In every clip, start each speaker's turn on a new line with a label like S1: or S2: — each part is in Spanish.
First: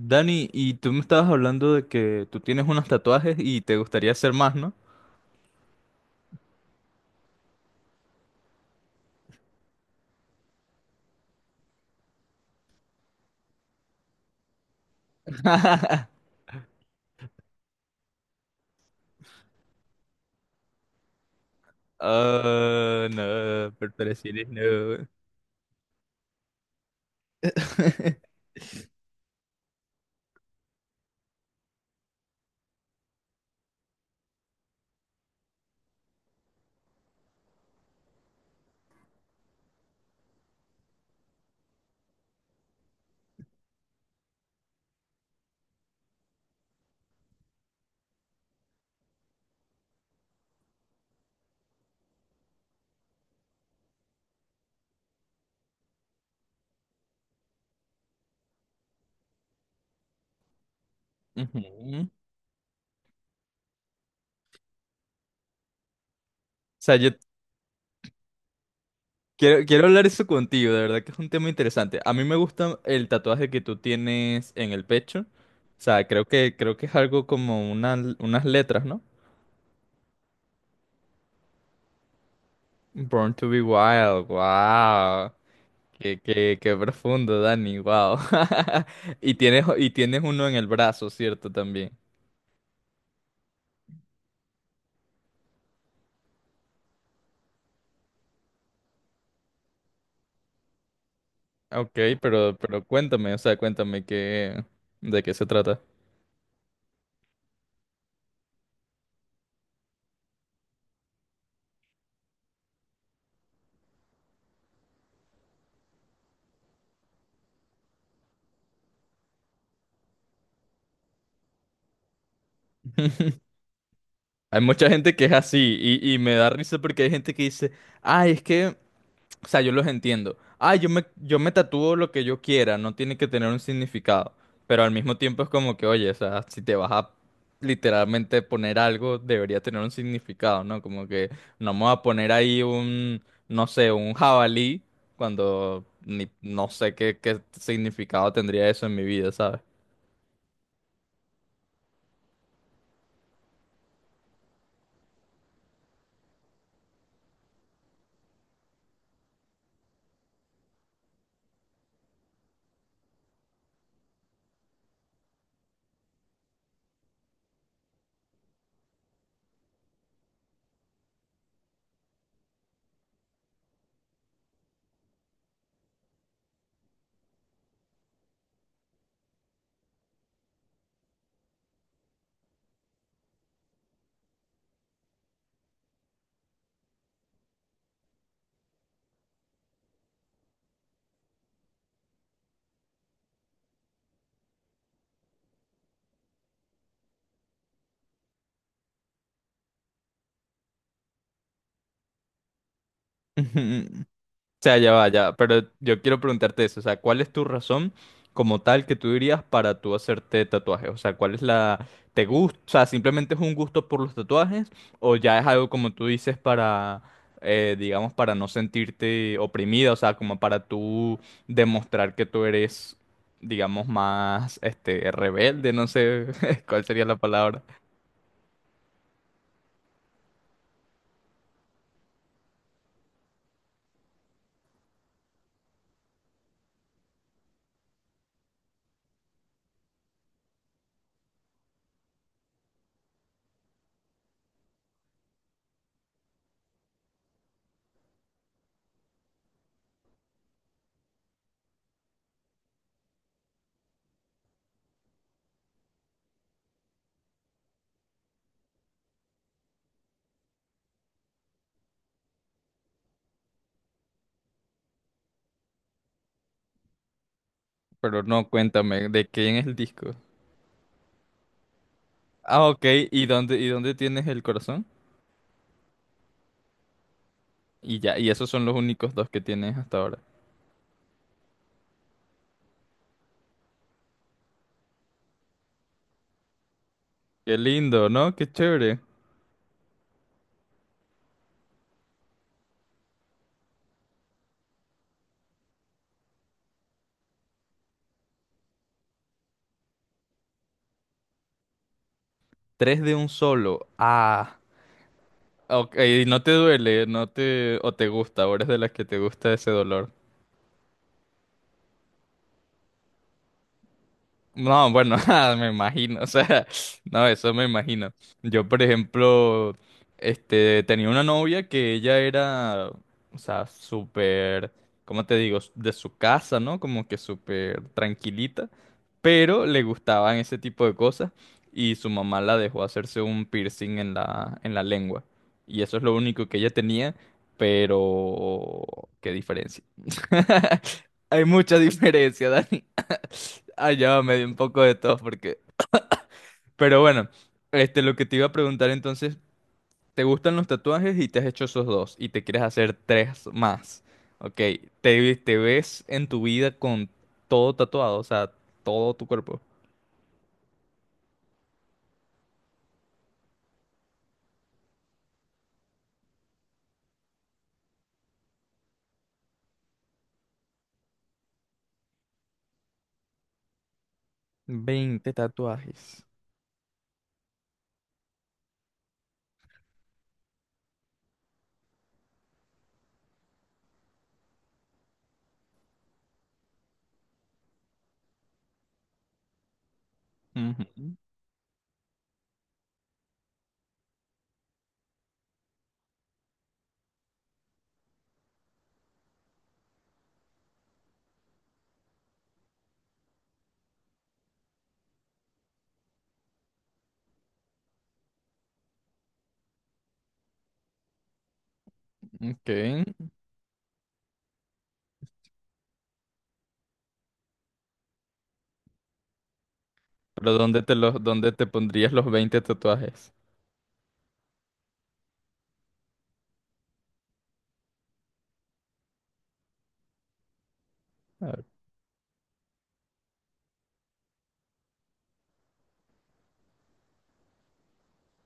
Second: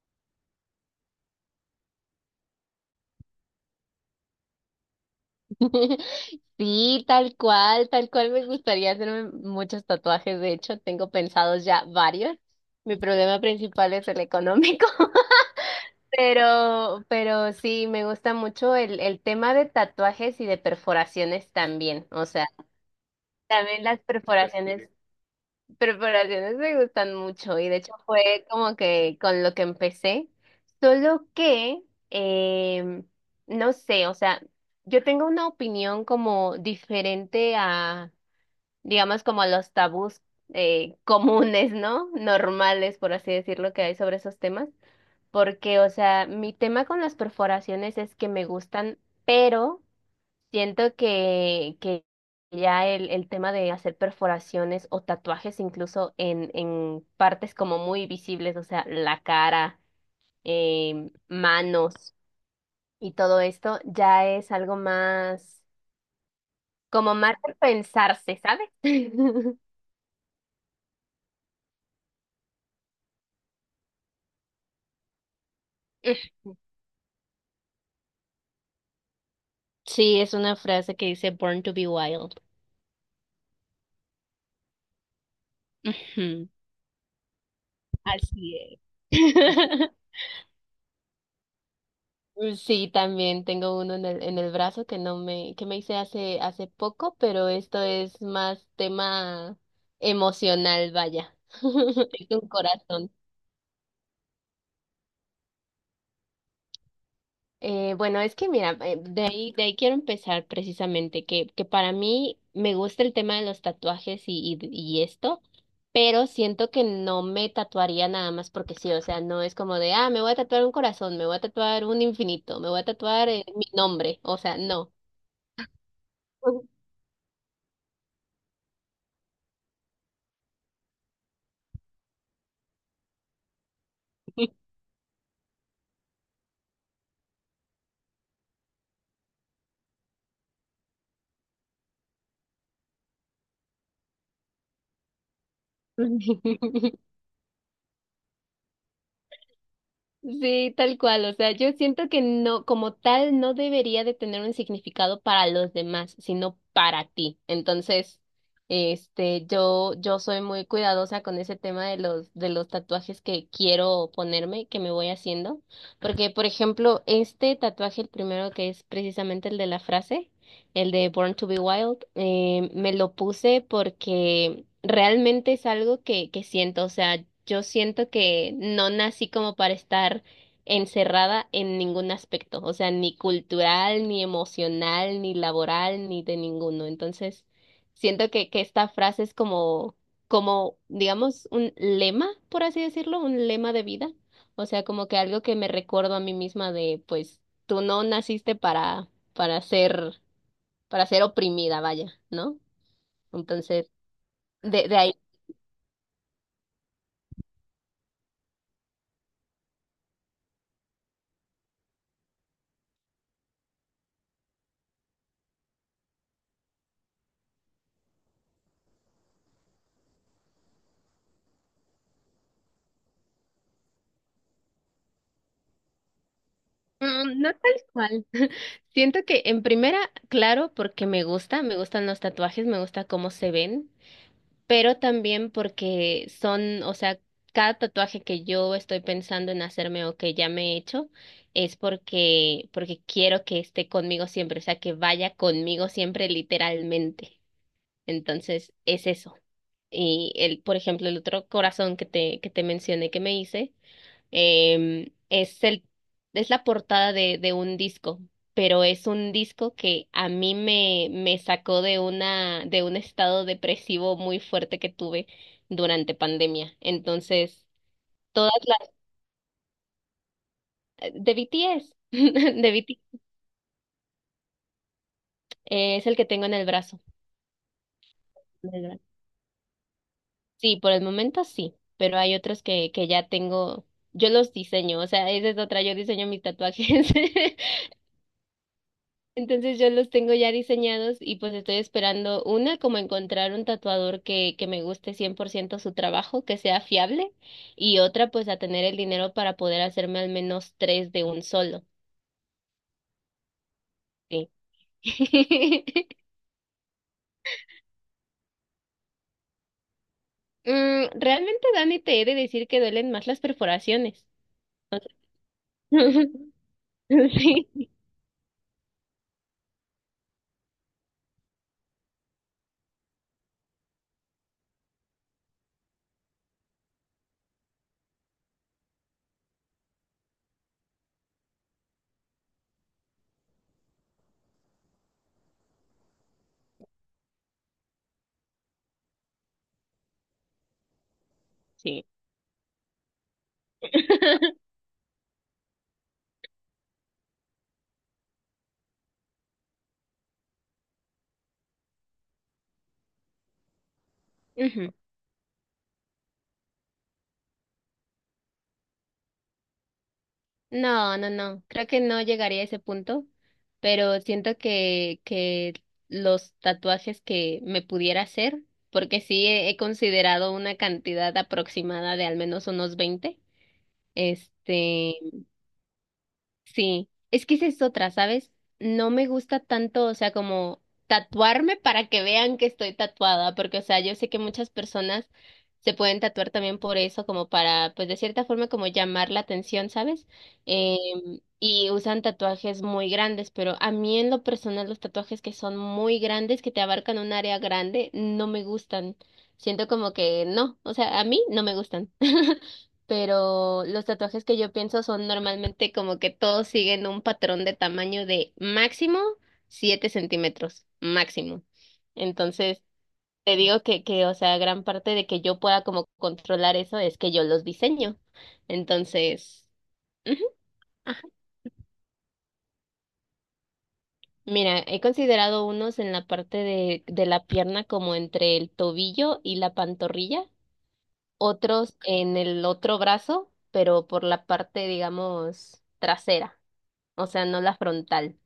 S1: Dani, y tú me estabas hablando de que tú tienes unos tatuajes y te gustaría hacer más, ¿no?
S2: Sí, tal cual me gustaría hacerme muchos tatuajes. De hecho, tengo pensados ya varios. Mi problema principal es el económico. Pero sí, me gusta mucho el tema de tatuajes y de perforaciones también. O sea,
S1: Ah, no,
S2: también las
S1: perforaciones
S2: perforaciones.
S1: no.
S2: Preparaciones me gustan mucho y de hecho fue como que con lo que empecé, solo que, em, no sé, o sea, yo tengo una opinión como diferente a, digamos, como a los tabús comunes, ¿no? Normales, por así decirlo, que hay sobre esos temas, porque, o sea, mi tema con las perforaciones es que me gustan, pero... Siento que ya el tema de hacer perforaciones o tatuajes incluso en partes como muy visibles, o sea, la cara,
S1: Ujú. O
S2: manos y todo esto, ya es algo más,
S1: sea, yo
S2: como más de pensarse, ¿sabes?
S1: quiero hablar eso contigo, de verdad que es un tema interesante. A mí me gusta el tatuaje que tú tienes en el pecho. O sea, creo que es algo como unas letras, ¿no?
S2: Sí, es una frase que dice Born to be wild.
S1: Born to be wild, wow. Qué,
S2: Ujú,
S1: qué, qué profundo, Dani, wow.
S2: así es.
S1: Y tienes, y tienes uno en el brazo, ¿cierto? También.
S2: Mm, sí, también tengo uno en el brazo que no me, que me hice hace poco, pero esto es más tema emocional, vaya.
S1: Ok,
S2: Es un
S1: pero
S2: corazón.
S1: cuéntame, o sea, cuéntame qué, de qué se trata.
S2: Bueno, es que mira, de ahí quiero empezar precisamente, que para mí me gusta el tema de los tatuajes y esto, pero siento que no me tatuaría nada más porque sí, o sea, no es como de, ah, me voy a tatuar un corazón, me voy a tatuar un infinito, me voy a tatuar mi nombre, o sea,
S1: Hay mucha
S2: no.
S1: gente que es así y me da risa porque hay gente que dice, ay, es que, o sea, yo los entiendo. Ay, yo me tatúo lo que yo quiera, no tiene que tener un significado. Pero al mismo tiempo es como que, oye, o sea, si te vas a literalmente poner algo, debería tener un significado, ¿no? Como que no me voy a poner ahí un, no sé, un jabalí cuando ni, no sé qué significado tendría eso en mi vida, ¿sabes?
S2: Sí, tal cual. O sea, yo siento que no, como tal, no debería de tener un significado para los demás, sino para ti. Entonces, este, yo soy muy cuidadosa con ese tema de los tatuajes que quiero ponerme, que me voy haciendo. Porque, por ejemplo, este tatuaje, el primero que es precisamente el de la frase, el de Born to be Wild, me lo puse porque realmente es algo que siento, o sea, yo siento que no nací como para estar encerrada en ningún aspecto, o sea, ni cultural, ni emocional, ni laboral, ni de ninguno. Entonces, siento que esta frase es como, como, digamos, un lema, por así decirlo, un lema de vida, o sea, como que algo que me recuerdo a mí misma de, pues, tú no naciste para ser, para ser oprimida, vaya, ¿no?
S1: Ujú.
S2: Entonces,
S1: O sea,
S2: de,
S1: ya
S2: de
S1: va,
S2: ahí
S1: ya, pero yo quiero preguntarte eso, o sea, ¿cuál es tu razón como tal que tú dirías para tú hacerte tatuajes? O sea, ¿cuál es la... ¿Te gusta? O sea, ¿simplemente es un gusto por los tatuajes o ya es algo como tú dices para, digamos, para no sentirte oprimida, o sea, como para tú demostrar que tú eres, digamos, más, este, rebelde, no sé cuál sería la
S2: Mm, no
S1: palabra,
S2: tal cual. Siento que en primera, claro, porque me gusta, me gustan los tatuajes, me gusta cómo se ven, pero también porque son, o sea, cada tatuaje que yo estoy pensando en hacerme o que ya me he hecho es porque quiero que esté conmigo siempre, o sea, que vaya conmigo siempre literalmente. Entonces, es eso. Y el, por ejemplo, el otro corazón que te mencioné que me hice. Es el, es la portada de un disco, pero es un disco que a mí me, me sacó de una, de un estado depresivo muy fuerte que tuve durante pandemia. Entonces,
S1: pero no,
S2: todas
S1: cuéntame, ¿de quién es el disco?
S2: las, de BTS,
S1: Ah,
S2: de
S1: ok,
S2: BTS,
S1: ¿y dónde tienes el corazón?
S2: es el que tengo en el brazo.
S1: Y ya, y esos son los
S2: En el brazo.
S1: únicos dos que tienes hasta ahora.
S2: Sí, por el momento sí, pero hay otros que ya tengo, yo los diseño, o sea, esa es otra, yo diseño mis tatuajes.
S1: Qué lindo, ¿no? Qué chévere.
S2: Entonces yo los tengo ya diseñados y pues estoy esperando una, como encontrar un tatuador que me guste 100% su trabajo, que sea fiable, y otra pues a tener el dinero para poder hacerme al menos tres de un solo.
S1: Tres de un solo.
S2: Sí.
S1: Ah. Ok, no te duele, no te... o te gusta, ahora es de las que te gusta ese dolor.
S2: Mm, realmente, Dani, te he de decir que duelen más las perforaciones.
S1: No, bueno, ah, me imagino, o sea, no, eso me
S2: Sí,
S1: imagino. Yo, por ejemplo, este, tenía una novia que ella era, o sea, súper, ¿cómo te digo? De su casa, ¿no? Como que súper tranquilita, pero le gustaban ese tipo de cosas y su mamá la dejó hacerse un piercing en la lengua. Y eso es lo único que ella tenía, pero, ¿qué diferencia? Hay mucha
S2: sí.
S1: diferencia, Dani. Ah, ya va, me dio un poco de tos porque... Pero bueno, este, lo que te iba a preguntar entonces, ¿te gustan los tatuajes y te has hecho esos dos y te quieres hacer tres más? Ok,
S2: Ujú.
S1: te ves en tu vida con todo tatuado, o sea, todo tu cuerpo?
S2: No, no, no. Creo que no llegaría a ese punto, pero siento que los tatuajes que me pudiera hacer, porque sí he considerado una cantidad aproximada de al menos unos 20, este.
S1: 20 tatuajes.
S2: Sí, es que esa es otra, ¿sabes? No me gusta tanto, o sea, como tatuarme para que vean que estoy tatuada, porque, o sea, yo sé que muchas personas se pueden tatuar también por eso, como para, pues, de cierta forma, como llamar la atención, ¿sabes? Eh,
S1: Ujú.
S2: y usan tatuajes muy grandes, pero a mí en lo personal los tatuajes que son muy grandes, que te abarcan un área grande, no me gustan. Siento como que no, o sea, a mí no me gustan. Pero los tatuajes que yo pienso son normalmente como que todos siguen un patrón de tamaño de máximo 7 centímetros, máximo. Entonces,
S1: Ok.
S2: te digo que, o sea, gran parte de que yo pueda como controlar eso es que yo los diseño. Entonces, ujú,
S1: Pero ¿dónde
S2: ajá.
S1: dónde te pondrías los 20 tatuajes?
S2: Mira, he considerado unos en la parte de la pierna como entre el tobillo y la pantorrilla,
S1: Ah.
S2: otros en el otro brazo, pero por la parte, digamos, trasera. O sea, no la frontal.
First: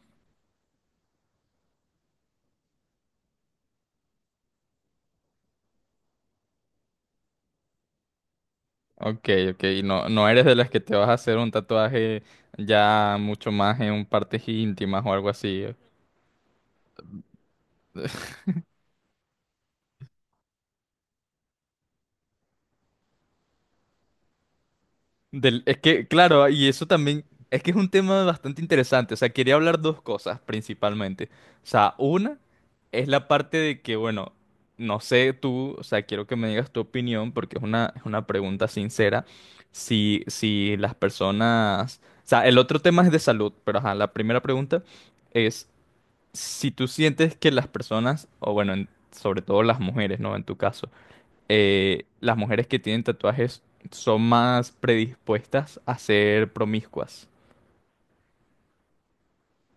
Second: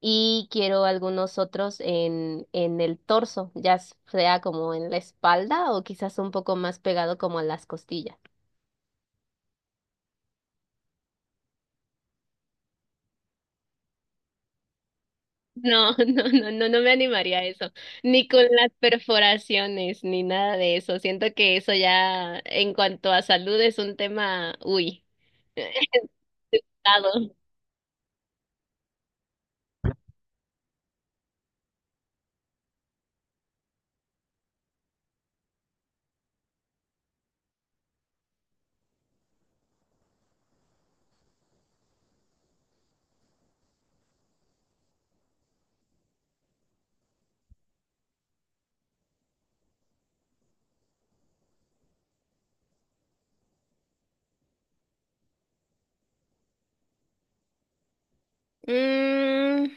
S2: Y quiero algunos otros en el torso, ya sea como en la espalda o quizás un poco más pegado como a las costillas.
S1: Ok, ok, y no eres de las que te vas a hacer un tatuaje ya mucho más en partes íntimas o algo así.
S2: No, no, no, no, no me animaría a eso, ni con las perforaciones, ni nada de eso. Siento que eso ya, en cuanto a salud, es un tema, uy,
S1: Es que, claro, y eso también,
S2: delicado.
S1: es que es un tema bastante interesante. O sea, quería hablar dos cosas principalmente. O sea, una es la parte de que, bueno, no sé tú, o sea, quiero que me digas tu opinión porque es una pregunta sincera. Si las personas, o sea, el otro tema es de salud, pero ajá, la primera pregunta es si tú sientes que las personas, o bueno, sobre todo las mujeres, ¿no? En tu caso las mujeres que tienen tatuajes son más predispuestas a ser promiscuas.
S2: Mm,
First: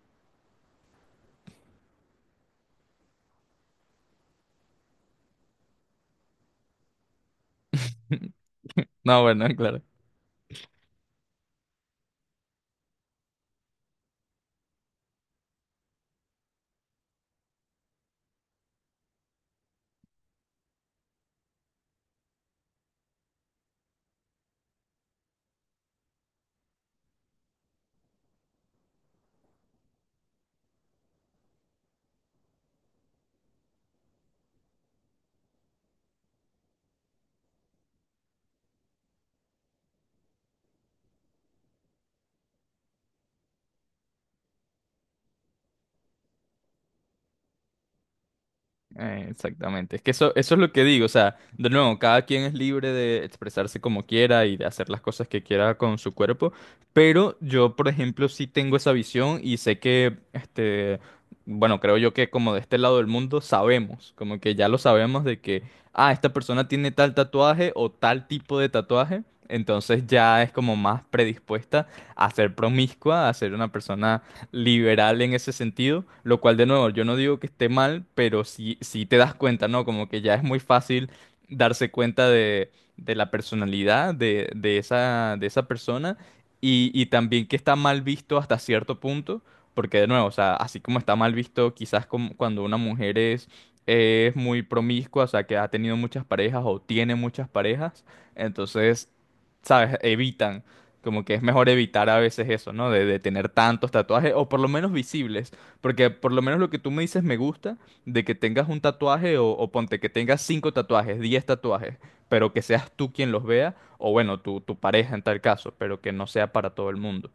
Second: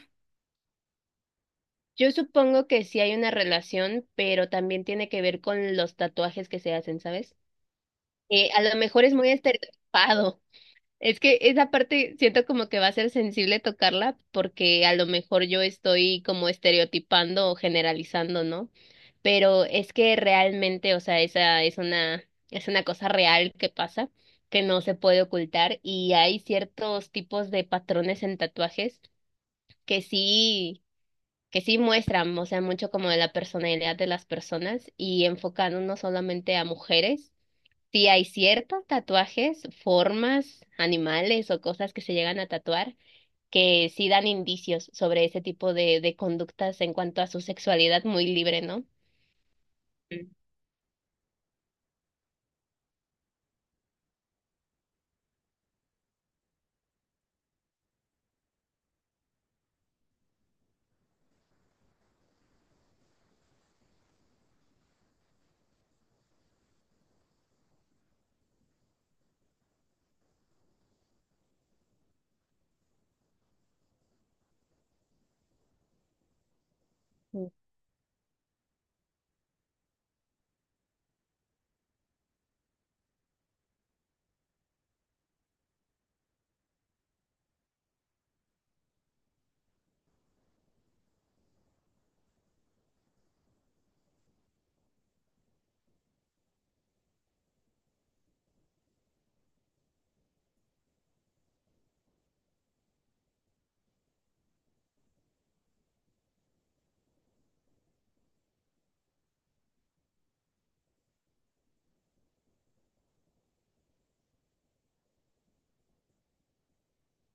S2: yo supongo que sí hay una relación, pero también tiene que ver con los tatuajes que se hacen, ¿sabes? A lo mejor es
S1: No,
S2: muy
S1: bueno, claro.
S2: estereotipado. Es que esa parte siento como que va a ser sensible tocarla porque a lo mejor yo estoy como estereotipando o generalizando, ¿no? Pero es que realmente, o sea, esa es una cosa real que pasa, que no se puede ocultar y hay ciertos tipos de patrones en tatuajes que sí, que sí muestran, o sea, mucho como de la personalidad de las personas y enfocan no solamente a mujeres. Sí, hay ciertos tatuajes, formas, animales o cosas que se llegan a tatuar que sí dan indicios sobre ese tipo de conductas en cuanto a su sexualidad muy libre, ¿no?
S1: Exactamente. Es que eso es lo que digo. O sea, de nuevo, cada quien es libre de expresarse como quiera y de hacer las cosas que quiera con su cuerpo. Pero yo, por ejemplo, sí tengo esa visión y sé que, este, bueno, creo yo que como de este lado del mundo sabemos, como que ya lo sabemos de que, ah, esta persona tiene tal tatuaje o tal tipo de tatuaje. Entonces ya es como más predispuesta a ser promiscua, a ser una persona liberal en ese sentido, lo cual de nuevo yo no digo que
S2: Mm.
S1: esté mal, pero sí, sí te das cuenta, ¿no? Como que ya es muy fácil darse cuenta de la personalidad de esa persona y también que está mal visto hasta cierto punto, porque de nuevo, o sea, así como está mal visto quizás como cuando una mujer es muy promiscua, o sea, que ha tenido muchas parejas o tiene muchas parejas, entonces ¿sabes? Evitan como que es mejor evitar a veces eso, ¿no? De tener tantos tatuajes, o por lo menos visibles. Porque por lo menos lo que tú me dices me gusta, de que tengas un tatuaje, o ponte que tengas cinco tatuajes, 10 tatuajes, pero que seas tú quien los vea, o bueno, tu pareja en tal caso, pero que no sea para todo el mundo.